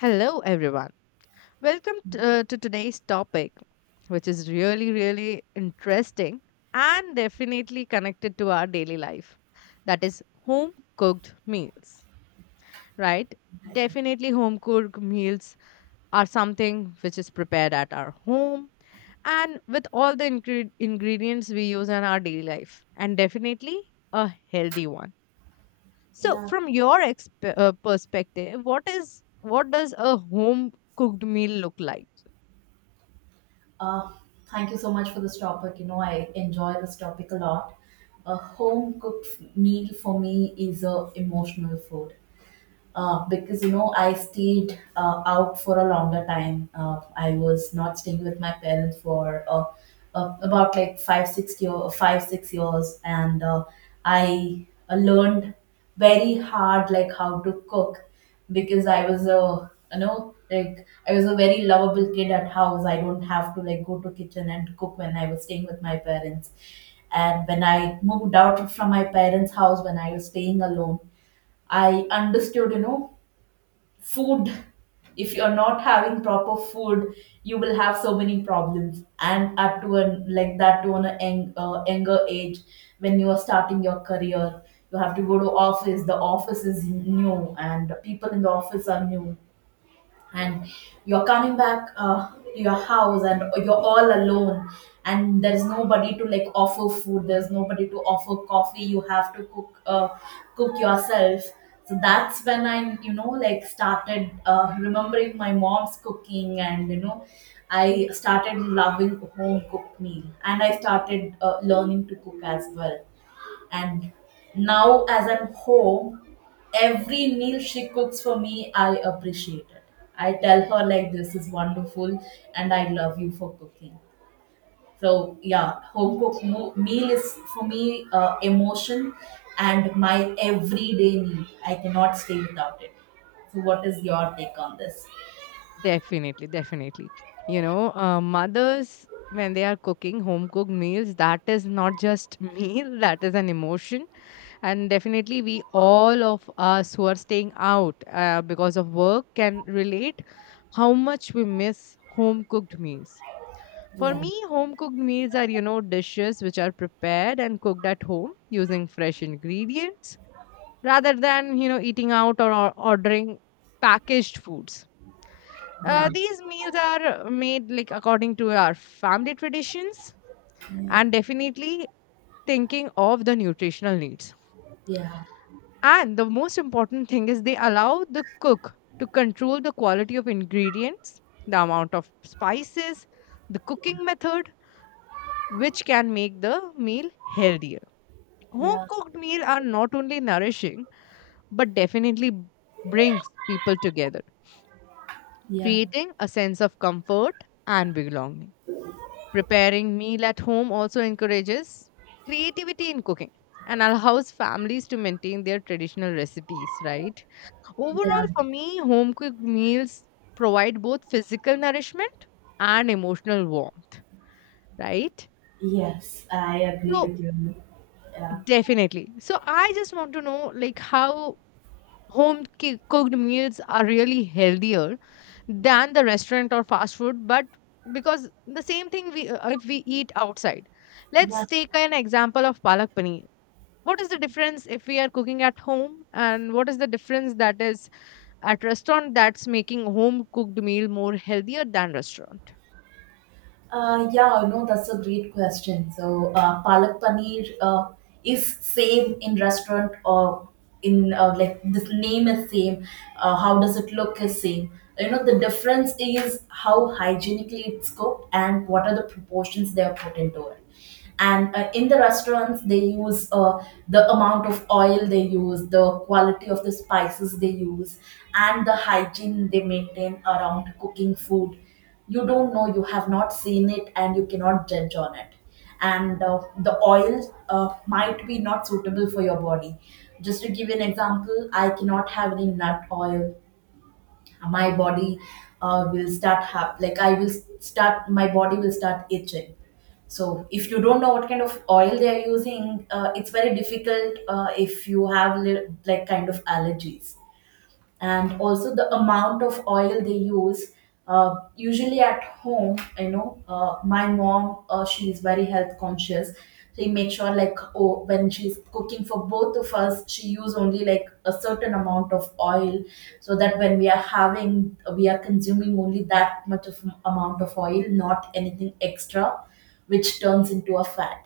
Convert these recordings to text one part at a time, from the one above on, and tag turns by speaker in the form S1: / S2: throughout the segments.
S1: Hello, everyone. Welcome to today's topic, which is really, really interesting and definitely connected to our daily life. That is home cooked meals, right? Definitely, home cooked meals are something which is prepared at our home and with all the ingredients we use in our daily life, and definitely a healthy one. So,
S2: Yeah.
S1: from your perspective, what does a home cooked meal look like?
S2: Uh, Thank you so much for this topic. You know, I enjoy this topic a lot. A home cooked meal for me is a emotional food. Because you know I stayed out for a longer time. I was not staying with my parents for about like 5-6 years, and I learned very hard, like, how to cook because I was a like, I was a very lovable kid at house. I don't have to like go to kitchen and cook when I was staying with my parents. And when I moved out from my parents' house, when I was staying alone, I understood, food, if you're not having proper food, you will have so many problems. And at to an like that to an young, younger age, when you are starting your career, you have to go to office, the office is new, and people in the office are new, and you're coming back to your house, and you're all alone, and there's nobody to like offer food, there's nobody to offer coffee, you have to cook, yourself. So that's when i, like, started remembering my mom's cooking, and I started loving home cooked meal, and I started learning to cook as well. And now, as I'm home, every meal she cooks for me, I appreciate it. I tell her, like, this is wonderful, and I love you for cooking. So, yeah, home cooked meal is for me emotion, and my everyday meal. I cannot stay without it. So, what is your take on this?
S1: Definitely, definitely. Mothers, when they are cooking home cooked meals, that is not just meal, that is an emotion. And definitely, we all of us who are staying out because of work can relate how much we miss home cooked meals. For
S2: Yeah,
S1: me, home cooked meals are, you know, dishes which are prepared and cooked at home using fresh ingredients rather than eating out or ordering packaged foods.
S2: yeah,
S1: These meals are made like according to our family traditions
S2: yeah,
S1: and definitely thinking of the nutritional needs.
S2: yeah,
S1: And the most important thing is they allow the cook to control the quality of ingredients, the amount of spices, the cooking method, which can make the meal healthier. Home
S2: yeah,
S1: cooked meals are not only nourishing but definitely brings people together,
S2: yeah,
S1: creating a sense of comfort and belonging. Preparing meal at home also encourages creativity in cooking and allows families to maintain their traditional recipes, right?
S2: yeah.
S1: Overall, for me, home cooked meals provide both physical nourishment and emotional warmth, right?
S2: Yes, I agree
S1: So,
S2: with you. Yeah.
S1: definitely. So, I just want to know like how home cooked meals are really healthier than the restaurant or fast food, but because the same thing we if we eat outside,
S2: Yeah.
S1: let's take an example of palak paneer. What is the difference if we are cooking at home and what is the difference that is at restaurant that's making home cooked meal more healthier than restaurant?
S2: Yeah, no, that's a great question. So, palak paneer is same in restaurant or in, like, this name is same. How does it look is same. You know, the difference is how hygienically it's cooked and what are the proportions they are put into it. And in the restaurants, they use the amount of oil they use, the quality of the spices they use, and the hygiene they maintain around cooking food, you don't know, you have not seen it, and you cannot judge on it. And the oil uh, might be not suitable for your body. Just to give you an example, I cannot have any nut oil. My body will start have, like, I will start my body will start itching. So, if you don't know what kind of oil they are using, it's very difficult if you have like, kind of allergies. And also the amount of oil they use. Usually at home, you know, my mom, she is very health conscious. She makes sure, like, oh, when she's cooking for both of us, she use only like a certain amount of oil, so that when we are having, we are consuming only that much of amount of oil, not anything extra, which turns into a fat.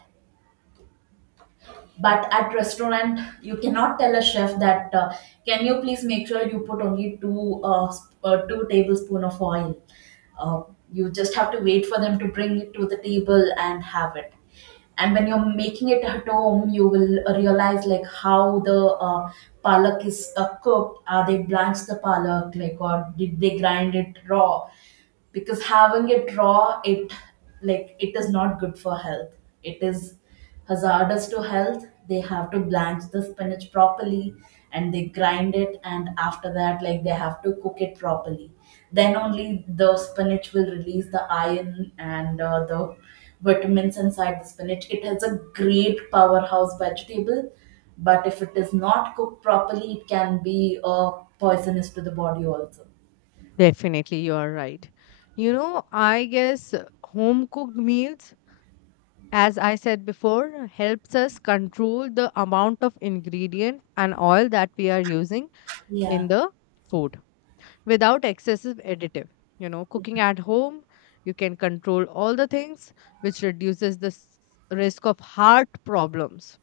S2: But at restaurant, you cannot tell a chef that, can you please make sure you put only 2 tablespoon of oil. uh, you just have to wait for them to bring it to the table and have it. And when you're making it at home, you will realize, like, how the palak is cooked, are they blanched the palak, like, or did they grind it raw? Because having it raw, it, like, it is not good for health, it is hazardous to health, they have to blanch the spinach properly, and they grind it, and after that, like, they have to cook it properly. Then only the spinach will release the iron and the vitamins inside the spinach. It has a great powerhouse vegetable. But if it is not cooked properly, it can be poisonous to the body also.
S1: Definitely, you are right. I guess home cooked meals, as I said before, helps us control the amount of ingredient and oil that we are using
S2: Yeah,
S1: in the food without excessive additive. Cooking at home, you can control all the things, which reduces the risk of heart problems,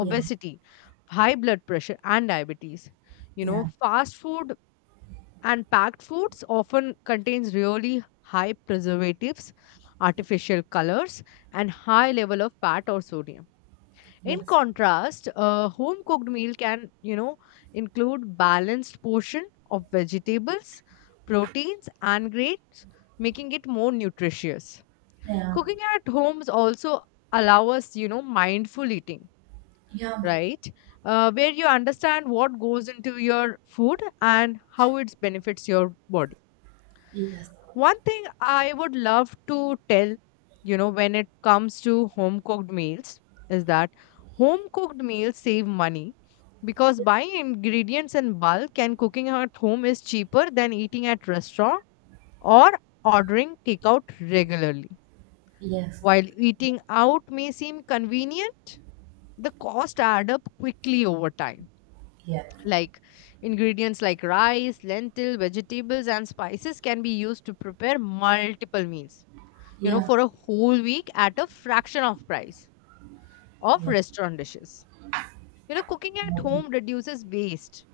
S2: yeah,
S1: high blood pressure, and diabetes.
S2: yeah.
S1: Fast food and packed foods often contains really high preservatives, artificial colors, and high level of fat or sodium. In
S2: Yes.
S1: contrast, a home cooked meal can include balanced portion of vegetables, proteins and grains, making it more nutritious.
S2: Yeah.
S1: Cooking at homes also allow us mindful eating,
S2: Yeah.
S1: right? Where you understand what goes into your food and how it benefits your body.
S2: Yes.
S1: One thing I would love to tell when it comes to home cooked meals is that home cooked meals save money because buying ingredients in bulk and cooking at home is cheaper than eating at restaurant or ordering takeout regularly.
S2: Yes.
S1: While eating out may seem convenient, the cost add up quickly over time.
S2: Yeah.
S1: Like ingredients like rice, lentil, vegetables and spices can be used to prepare multiple meals
S2: Yeah.
S1: for a whole week at a fraction of price of
S2: Yes.
S1: restaurant dishes. Cooking
S2: I
S1: at
S2: do.
S1: home reduces waste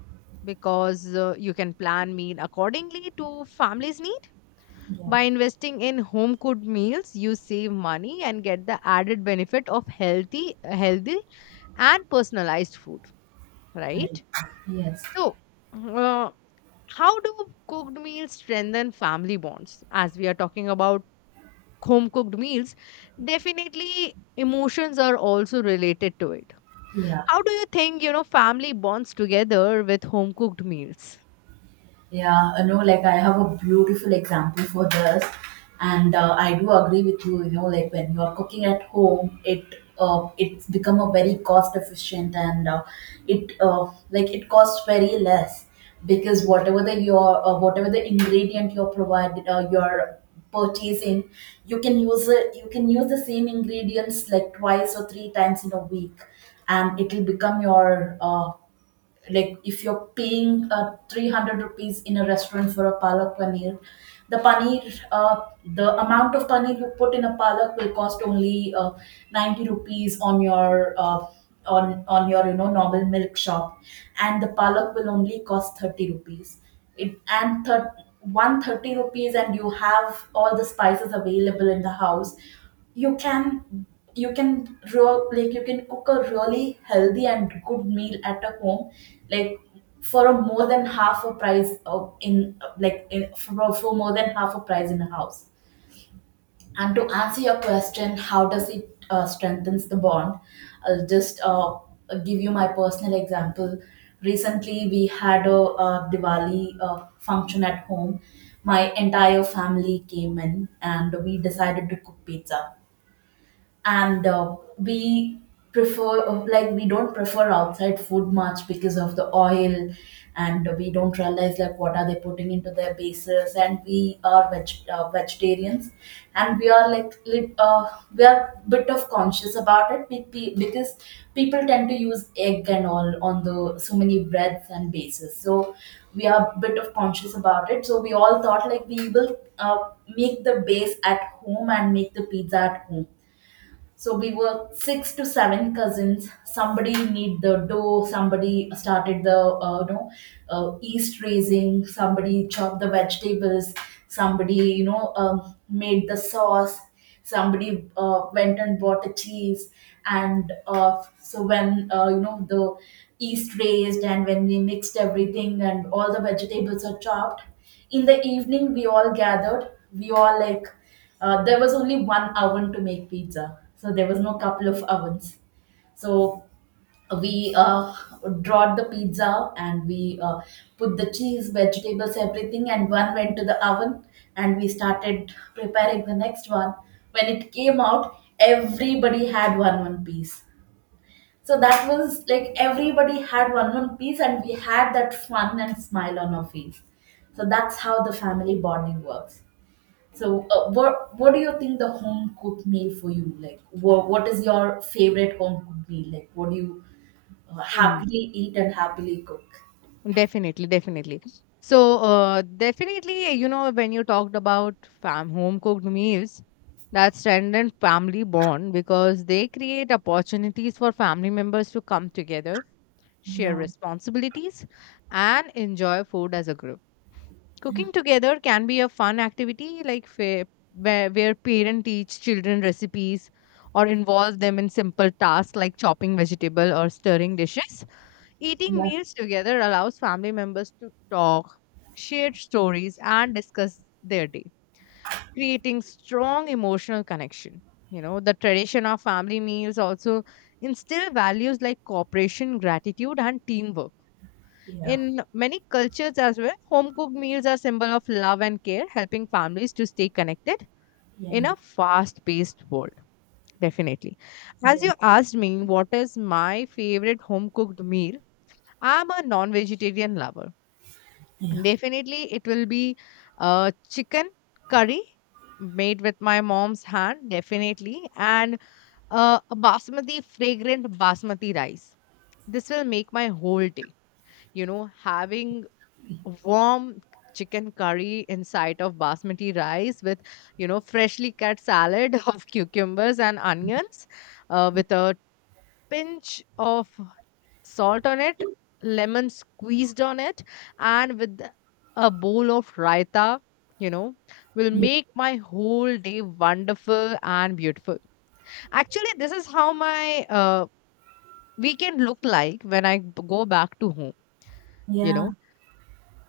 S1: because you can plan meal accordingly to family's need.
S2: Yeah.
S1: By investing in home cooked meals, you save money and get the added benefit of healthy, healthy and personalized food,
S2: I.
S1: right?
S2: Yes.
S1: So, uh, how do cooked meals strengthen family bonds? As we are talking about home cooked meals, definitely emotions are also related to it.
S2: Yeah.
S1: How do you think family bonds together with home cooked meals?
S2: Yeah, you know, like, I have a beautiful example for this, and I do agree with you. You know, like, when you are cooking at home, it's become a very cost efficient, and it like, it costs very less, because whatever the ingredient you're provided, you're purchasing, you can use it. You can use the same ingredients, like, twice or three times in a week, and it will become your, if you're paying 300 rupees in a restaurant for a palak paneer. the paneer uh, the amount of paneer you put in a palak will cost only 90 rupees on your, on your, you know, normal milk shop. And the palak will only cost 30 rupees. it and thir- 130 rupees, and you have all the spices available in the house, you can, you can real, like you can cook a really healthy and good meal at a home. Like, for a more than half a price of in like in, for more than half a price in a house. And to answer your question, how does it strengthens the bond, I'll just give you my personal example. Recently we had a, Diwali function at home. My entire family came in, and we decided to cook pizza. And we don't prefer outside food much because of the oil, and we don't realize, like, what are they putting into their bases, and we are vegetarians, and we are bit of conscious about it, because people tend to use egg and all on the so many breads and bases. So we are bit of conscious about it, so we all thought, like, we will make the base at home and make the pizza at home. So we were six to seven cousins. Somebody made the dough. Somebody started the yeast raising. Somebody chopped the vegetables. Somebody, made the sauce. Somebody went and bought the cheese. And so when, you know, the yeast raised, and when we mixed everything and all the vegetables are chopped, in the evening we all gathered, we all like, there was only one oven to make pizza, so there was no couple of ovens. So we brought the pizza, and we put the cheese, vegetables, everything, and one went to the oven, and we started preparing the next one. When it came out, everybody had one piece. So that was like everybody had one piece, and we had that fun and smile on our face. So that's how the family bonding works. So, what do you think the home cooked meal for you like? What is your favorite home cooked meal like? What do you
S1: Mm,
S2: happily eat and happily cook?
S1: Definitely, definitely. So, definitely, when you talked about fam home cooked meals, that strengthen family bond because they create opportunities for family members to come together, share
S2: Yeah,
S1: responsibilities, and enjoy food as a group. Cooking together can be a fun activity, like where parents teach children recipes or involve them in simple tasks like chopping vegetable or stirring dishes. Eating
S2: yeah,
S1: meals together allows family members to talk, share stories, and discuss their day, creating strong emotional connection. The tradition of family meals also instill values like cooperation, gratitude, and teamwork
S2: yeah,
S1: in many cultures as well. Home cooked meals are symbol of love and care, helping families to stay connected
S2: yeah,
S1: in a fast paced world. Definitely. As
S2: yeah,
S1: you asked me, what is my favorite home cooked meal? I'm a non vegetarian lover.
S2: yeah,
S1: Definitely, it will be chicken curry made with my mom's hand, definitely, and a basmati, fragrant basmati rice. This will make my whole day. Having warm chicken curry inside of basmati rice with freshly cut salad of cucumbers and onions, with a pinch of salt on it, lemon squeezed on it, and with a bowl of raita you know will
S2: yeah.
S1: make my whole day wonderful and beautiful. Actually, this is how my weekend looked like when I go back to home. you
S2: Yeah.
S1: know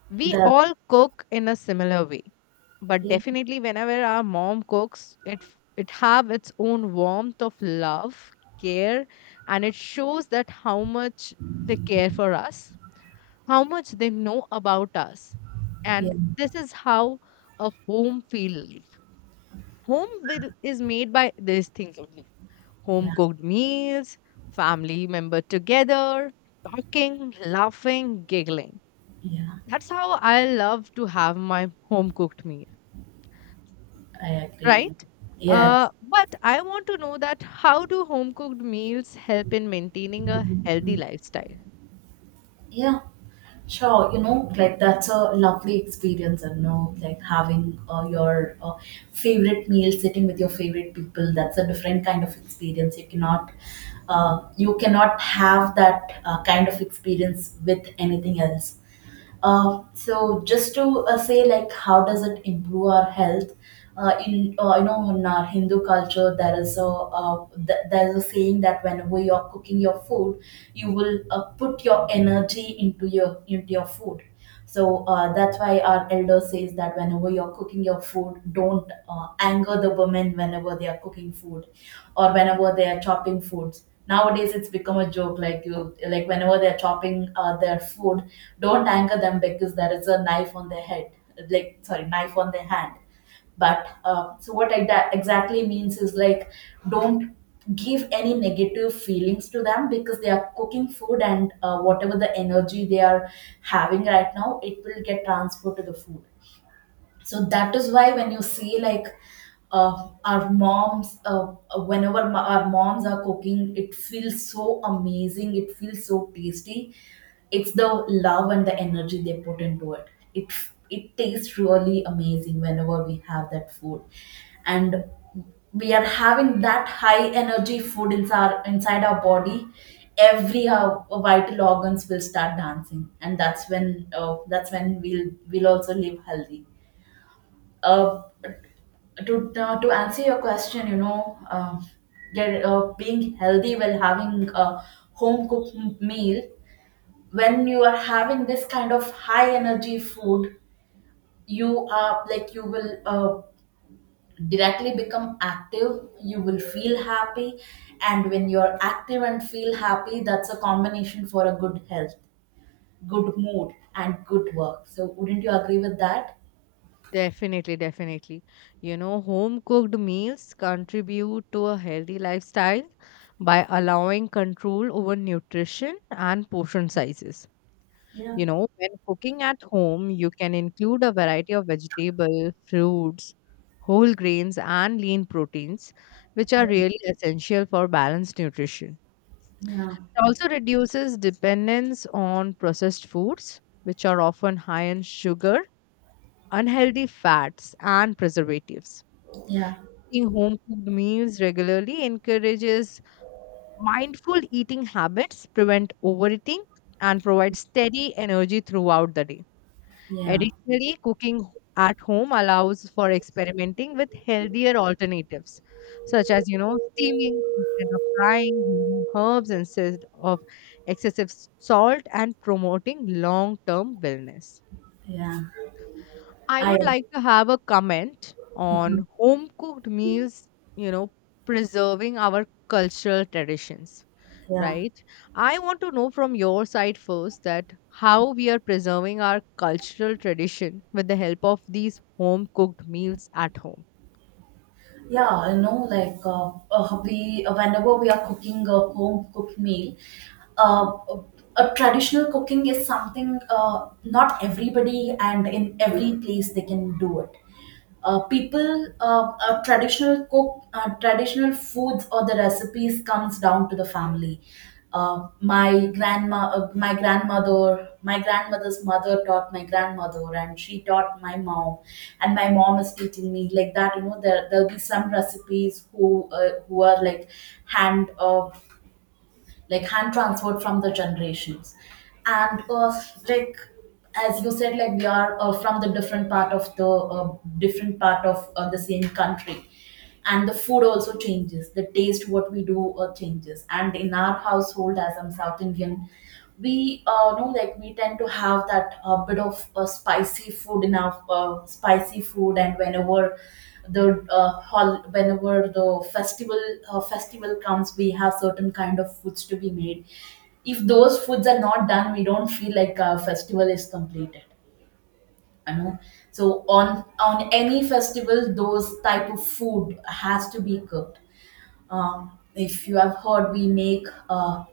S1: We
S2: That.
S1: all cook in a similar way, but
S2: Yeah,
S1: definitely whenever our mom cooks, it have its own warmth of love, care, and it shows that how much they care for us, how much they know about us,
S2: yeah,
S1: and this is how a home feel like. Home is made by these things only: home
S2: yeah,
S1: cooked meals, family member together, talking, laughing, giggling.
S2: yeah.
S1: That's how I love to have my home cooked meal,
S2: I agree.
S1: right?
S2: Yes.
S1: But I want to know that how do home cooked meals help in maintaining a healthy lifestyle?
S2: Yeah. Sure, you know, like, that's a lovely experience, and you know, like, having your favorite meal, sitting with your favorite people. That's a different kind of experience. You cannot have that kind of experience with anything else. So, just to say, like, how does it improve our health, in, you know, in our Hindu culture, there is there is a saying that whenever you're cooking your food, you will put your energy into your food. So, that's why our elder says that whenever you're cooking your food, don't anger the women whenever they are cooking food, or whenever they are chopping foods. Nowadays it's become a joke, like, you, like, whenever they're chopping their food, don't anger them because there is a knife on their head, like, sorry, knife on their hand. But so what I exactly means is, like, don't give any negative feelings to them because they are cooking food, and whatever the energy they are having right now, it will get transferred to the food. So that is why when you see, like, our moms, our moms are cooking, it feels so amazing, it feels so tasty. It's the love and the energy they put into it it tastes really amazing whenever we have that food. And we are having that high energy food inside our body. Every our vital organs will start dancing, and that's when we'll also live healthy. uh, to answer your question, you know, being healthy while having a home cooked meal. When you are having this kind of high energy food, you are like you will directly become active. You will feel happy, and when you are active and feel happy, that's a combination for a good health, good mood, and good work. So, wouldn't you agree with that?
S1: Definitely, definitely. Home cooked meals contribute to a healthy lifestyle by allowing control over nutrition and portion sizes.
S2: Yeah,
S1: When cooking at home, you can include a variety of vegetable, fruits, whole grains, and lean proteins, which are really essential for balanced nutrition.
S2: yeah,
S1: It also reduces dependence on processed foods, which are often high in sugar, unhealthy fats, and preservatives.
S2: yeah,
S1: Eating home cooked meals regularly encourages mindful eating habits, prevent overeating, and provides steady energy throughout the day.
S2: yeah,
S1: Additionally, cooking at home allows for experimenting with healthier alternatives, such as, steaming instead of frying, using herbs instead of excessive salt, and promoting long term wellness.
S2: yeah.
S1: I
S2: I
S1: would like to have a comment on home cooked meals, you know, preserving our cultural traditions,
S2: yeah
S1: right? I want to know from your side first that how we are preserving our cultural tradition with the help of these home cooked meals at home.
S2: yeah You know, like we whenever we are cooking a home cooked meal, uh, a traditional cooking is something not everybody and in every place they can do it. People traditional cook, traditional foods or the recipes comes down to the family. Uh, my grandma uh, my grandmother my grandmother's mother taught my grandmother and she taught my mom, and my mom is teaching me like that. You know, there'll be some recipes who are like hand uh, hand transferred from the generations. And like as you said, we are from the different part of the same country, and the food also changes. The taste what we do changes. And in our household, as I'm South Indian, we know like we tend to have that bit of spicy food in our spicy food. And whenever the festival comes, we have certain kind of foods to be made. If those foods are not done, we don't feel like our festival is completed. I know. So on any festival, those type of food has to be cooked. If you have heard, we make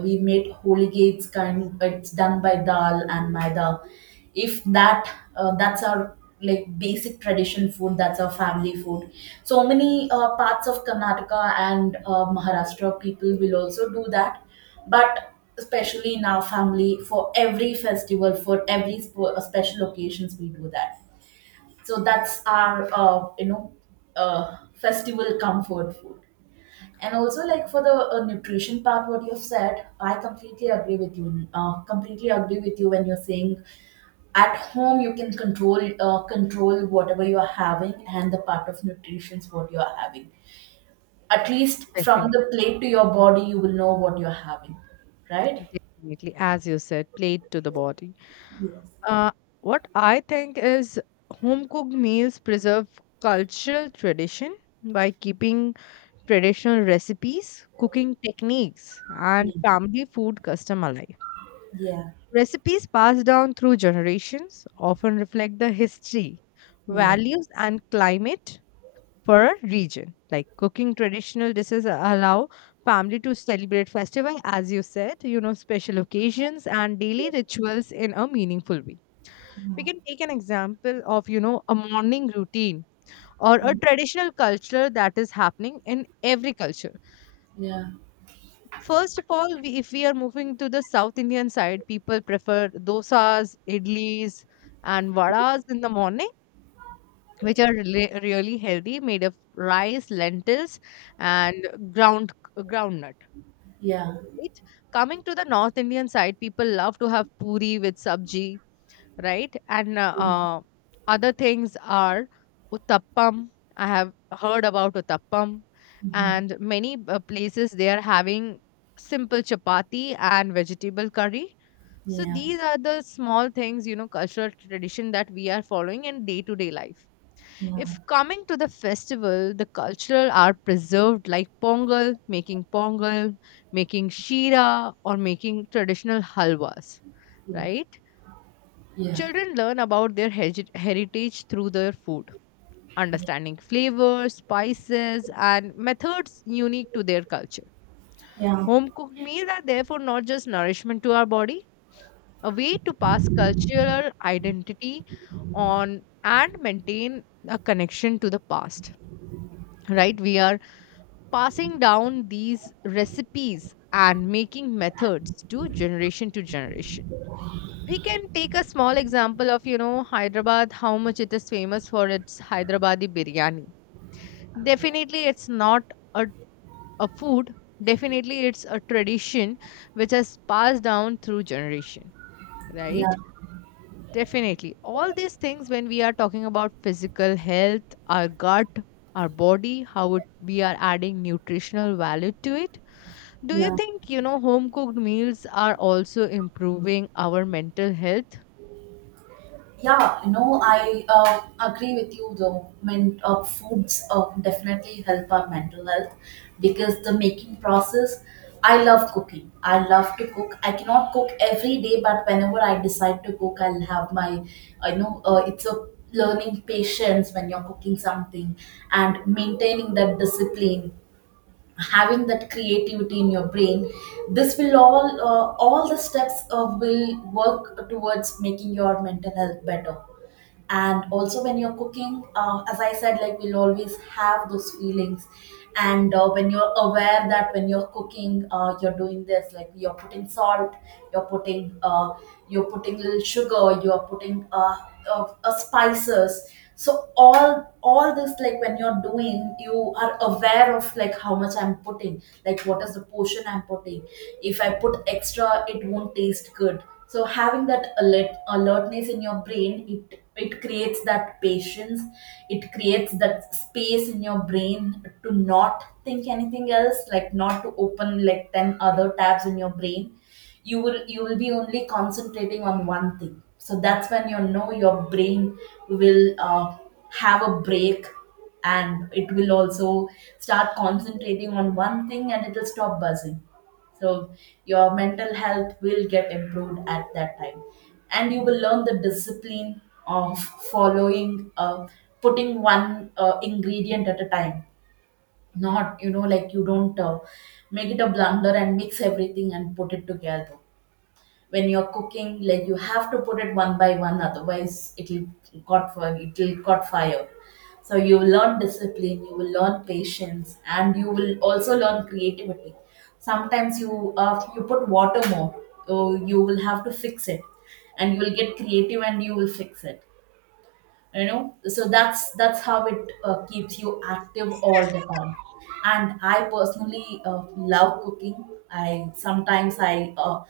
S2: we made holy gates kind. It's done by dal and maida. If that That's our like basic tradition food. That's our family food. So many parts of Karnataka and Maharashtra people will also do that, but especially in our family, for every festival, for every special occasions, we do that. So that's our festival comfort food. And also, like for the nutrition part, what you've said, I completely agree with you. Completely agree with you when you're saying at home you can control whatever you are having, and the part of nutrition is what you are having. At least from
S1: Definitely,
S2: the plate to your body, you will know what you're having, right?
S1: definitely, as you said, plate to the body.
S2: Yes.
S1: Uh, what I think is home cooked meals preserve cultural tradition by keeping traditional recipes, cooking techniques, and
S2: Mm.
S1: family food custom alive.
S2: Yeah,
S1: Recipes passed down through generations often reflect the history,
S2: yeah.
S1: values, and climate for a region. Like cooking traditional dishes allow family to celebrate festival, as you said, special occasions and daily rituals in a meaningful way. We can take an example of, a morning routine or a
S2: Mm.
S1: traditional culture that is happening in every culture.
S2: Yeah,
S1: First of all, we, if we are moving to the South Indian side, people prefer dosas, idlis, and vadas in the morning, which are really, really healthy, made of rice, lentils, and ground groundnut.
S2: yeah.
S1: Right? Coming to the North Indian side, people love to have puri with sabji, right? And other things are Uttappam. I have heard about Uttappam,
S2: Mhm.
S1: and many places they are having simple chapati and vegetable curry. So
S2: Yeah,
S1: these are the small things, cultural tradition that we are following in day to day life.
S2: yeah,
S1: If coming to the festival, the cultural are preserved like pongal, making shira, or making traditional halwas,
S2: yeah,
S1: right?
S2: yeah.
S1: Children learn about their heritage through their food, understanding flavors, spices, and methods unique to their culture.
S2: Yeah.
S1: Home cooked meals are therefore not just nourishment to our body, a way to pass cultural identity on and maintain a connection to the past. Right? We are passing down these recipes and making methods to generation to generation. We can take a small example of, Hyderabad, how much it is famous for its Hyderabadi biryani. Definitely, it's not a, a food. Definitely, it's a tradition which has passed down through generation,
S2: Yeah,
S1: right? Definitely. All these things, when we are talking about physical health, our gut, our body, how it, we are adding nutritional value to it. Do you
S2: yeah.
S1: think, home cooked meals are also improving our mental health?
S2: Yeah, you know, I agree with you though. When foods definitely help our mental health, because the making process, I love cooking. I love to cook. I cannot cook every day, but whenever I decide to cook, I'll have my, it's a learning patience when you're cooking something and maintaining that discipline, having that creativity in your brain. This will all the steps will work towards making your mental health better. And also when you're cooking, as I said, like we'll always have those feelings. And when you're aware that when you're cooking, you're doing this, like you're putting salt, you're putting uh, you're putting little sugar, you're putting spices. So all this, like when you're doing, you are aware of like how much I'm putting, like what is the portion I'm putting. If I put extra it won't taste good. So having that alertness in your brain, it creates that patience. It creates that space in your brain to not think anything else, like not to open like 10 other tabs in your brain. You will be only concentrating on one thing. So that's when, you know, your brain will have a break, and it will also start concentrating on one thing and it will stop buzzing. So your mental health will get improved at that time. And you will learn the discipline of following, putting one ingredient at a time, not, you know, like you don't make it a blunder and mix everything and put it together. When you're cooking, like you have to put it one by one, otherwise it'll got fire it'll caught fire. So you will learn discipline, you will learn patience, and you will also learn creativity. Sometimes you you put water more, so you will have to fix it, and you will get creative and you will fix it, you know. So that's how it keeps you active all the time. And I personally love cooking. I sometimes i uh,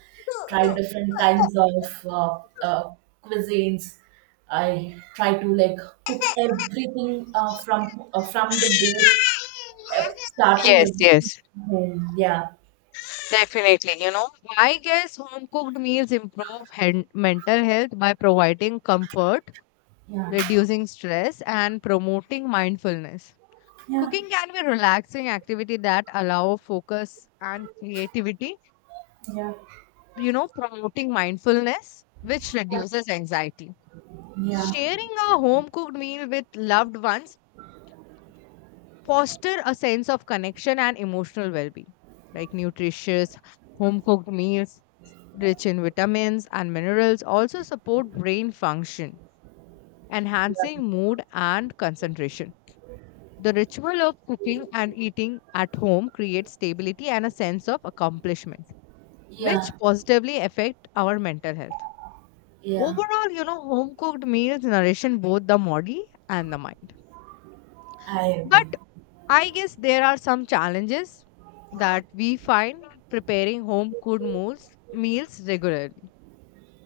S2: try different kinds of cuisines. I try to like cook everything from the base, uh, starting
S1: Yes,
S2: everything
S1: yes.
S2: from home. Yeah,
S1: Definitely, I guess home cooked meals improve mental health by providing comfort,
S2: yeah,
S1: reducing stress, and promoting mindfulness.
S2: yeah,
S1: Cooking can be a relaxing activity that allow focus and creativity,
S2: yeah,
S1: promoting mindfulness, which reduces anxiety.
S2: yeah,
S1: Sharing a home cooked meal with loved ones foster a sense of connection and emotional well-being. Like nutritious home cooked meals rich in vitamins and minerals, also support brain function, enhancing
S2: yeah,
S1: mood and concentration. The ritual of cooking and eating at home creates stability and a sense of accomplishment,
S2: yeah,
S1: which positively affect our mental health.
S2: yeah.
S1: Overall, home cooked meals nourish both the body and the mind.
S2: I
S1: But
S2: agree.
S1: I guess there are some challenges that we find preparing home cooked meals regularly.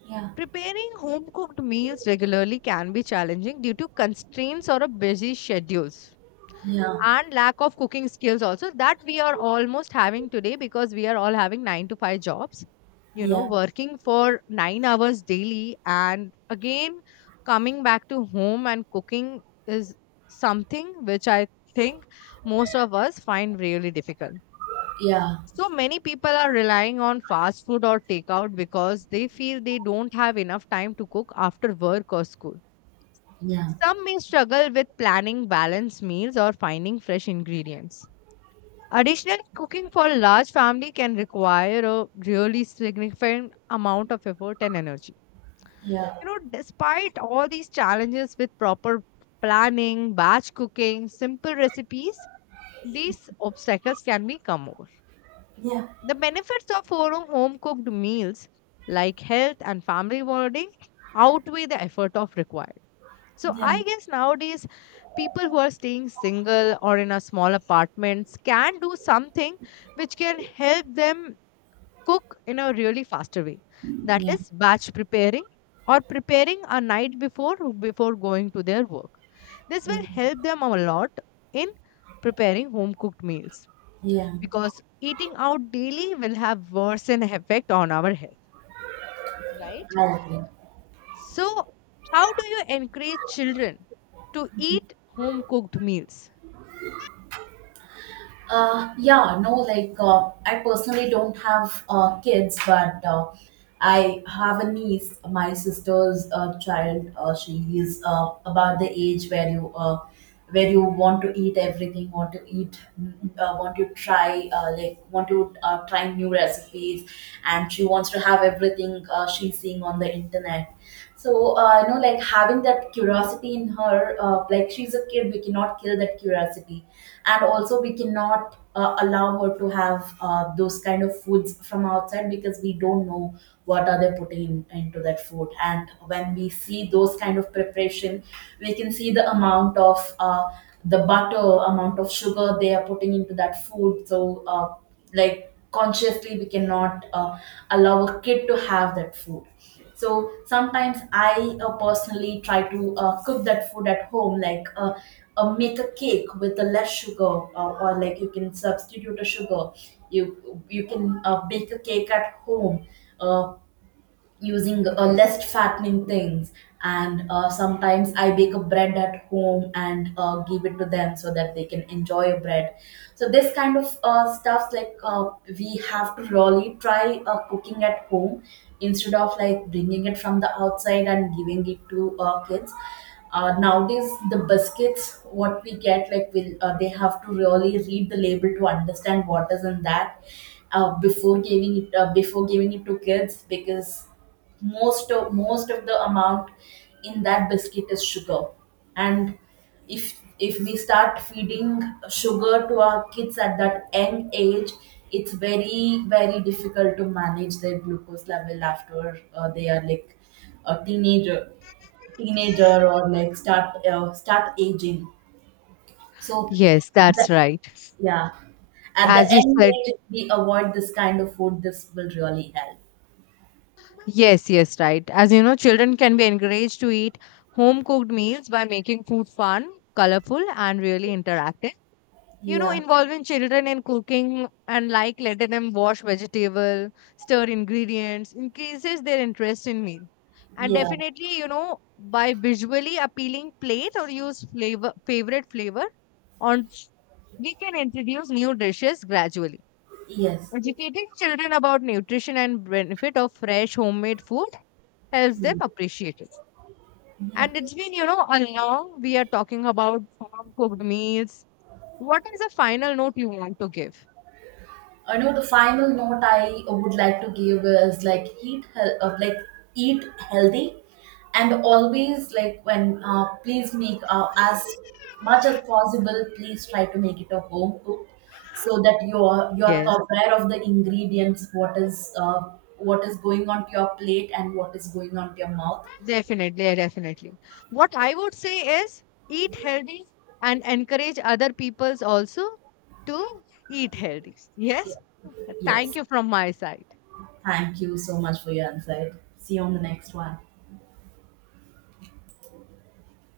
S2: Yeah,
S1: Preparing home cooked meals regularly can be challenging due to constraints or a busy schedules
S2: yeah,
S1: and lack of cooking skills also that we are almost having today because we are all having 9 to 5 jobs,
S2: yeah.
S1: working for 9 hours daily. And again coming back to home and cooking is something which I think most of us find really difficult.
S2: Yeah,
S1: So many people are relying on fast food or takeout because they feel they don't have enough time to cook after work or school.
S2: yeah.
S1: Some may struggle with planning balanced meals or finding fresh ingredients. Additionally, cooking for a large family can require a really significant amount of effort and energy.
S2: Yeah,
S1: Despite all these challenges with proper planning, batch cooking, simple recipes, these obstacles can be come over.
S2: yeah,
S1: The benefits of our home cooked meals, like health and family bonding, outweigh the effort of required. So
S2: yeah,
S1: I guess nowadays people who are staying single or in a small apartments can do something which can help them cook in a really faster way. That
S2: yeah.
S1: is batch preparing or preparing a night before before going to their work. This
S2: Yeah,
S1: will help them a lot in preparing home cooked meals
S2: yeah.
S1: because eating out daily will have worse an effect on our health, right?
S2: I agree.
S1: So, how do you encourage children to eat home cooked meals?
S2: Yeah, no, like I personally don't have kids, but I have a niece. My sister's child. She is about the age where you want to eat everything, want to eat, mm, want to try want to try new recipes, and she wants to have everything she's seeing on the internet. So you know, like having that curiosity in her, like she's a kid, we cannot kill that curiosity. And also we cannot allow her to have those kind of foods from outside, because we don't know what are they putting into that food. And when we see those kind of preparation, we can see the amount of the butter, amount of sugar they are putting into that food. So like consciously we cannot allow a kid to have that food. So sometimes I personally try to cook that food at home, like make a cake with less sugar, or like you can substitute a sugar. you you can bake a cake at home uh, using less fattening things. And sometimes I bake a bread at home and give it to them, so that they can enjoy a bread. So this kind of stuff, like we have to really try cooking at home instead of like bringing it from the outside and giving it to kids. Nowadays the biscuits what we get, like will they have to really read the label to understand what is in that before giving it to kids, because most of the amount in that biscuit is sugar. And if we start feeding sugar to our kids at that young age, it's very very difficult to manage their glucose level after they are like a teenager. Or like start aging. So at
S1: Yes, that's
S2: the,
S1: right.
S2: yeah, at the
S1: As you
S2: end
S1: said,
S2: age, if we avoid this kind of food, this will really help.
S1: yes, yes, right. As you know, children can be encouraged to eat home cooked meals by making food fun, colorful, and really interactive. you know
S2: Yeah,
S1: involving children in cooking and like letting them wash vegetable, stir ingredients, increases their interest in meal, and
S2: yeah,
S1: definitely, by visually appealing plate or use flavor favorite flavor on s- we can introduce new dishes gradually,
S2: yes.
S1: educating children about nutrition and benefit of fresh homemade food helps
S2: Yeah.
S1: them appreciate it.
S2: Yeah.
S1: And it's been, a long we are talking about home cooked meals. What is the final note you want to give?
S2: I know the final note I would like to give is like eat healthy. And always like when please make as much as possible please try to make it a home cooked, so that you're
S1: Yes,
S2: aware of the ingredients, what is going on to your plate and what is going on to your mouth.
S1: definitely, yeah, definitely. What I would say is eat healthy and encourage other peoples also to eat healthy.
S2: Yeah.
S1: Yes. Thank
S2: Yes.
S1: you from my side.
S2: Thank you so much for your insight. See you on the next one.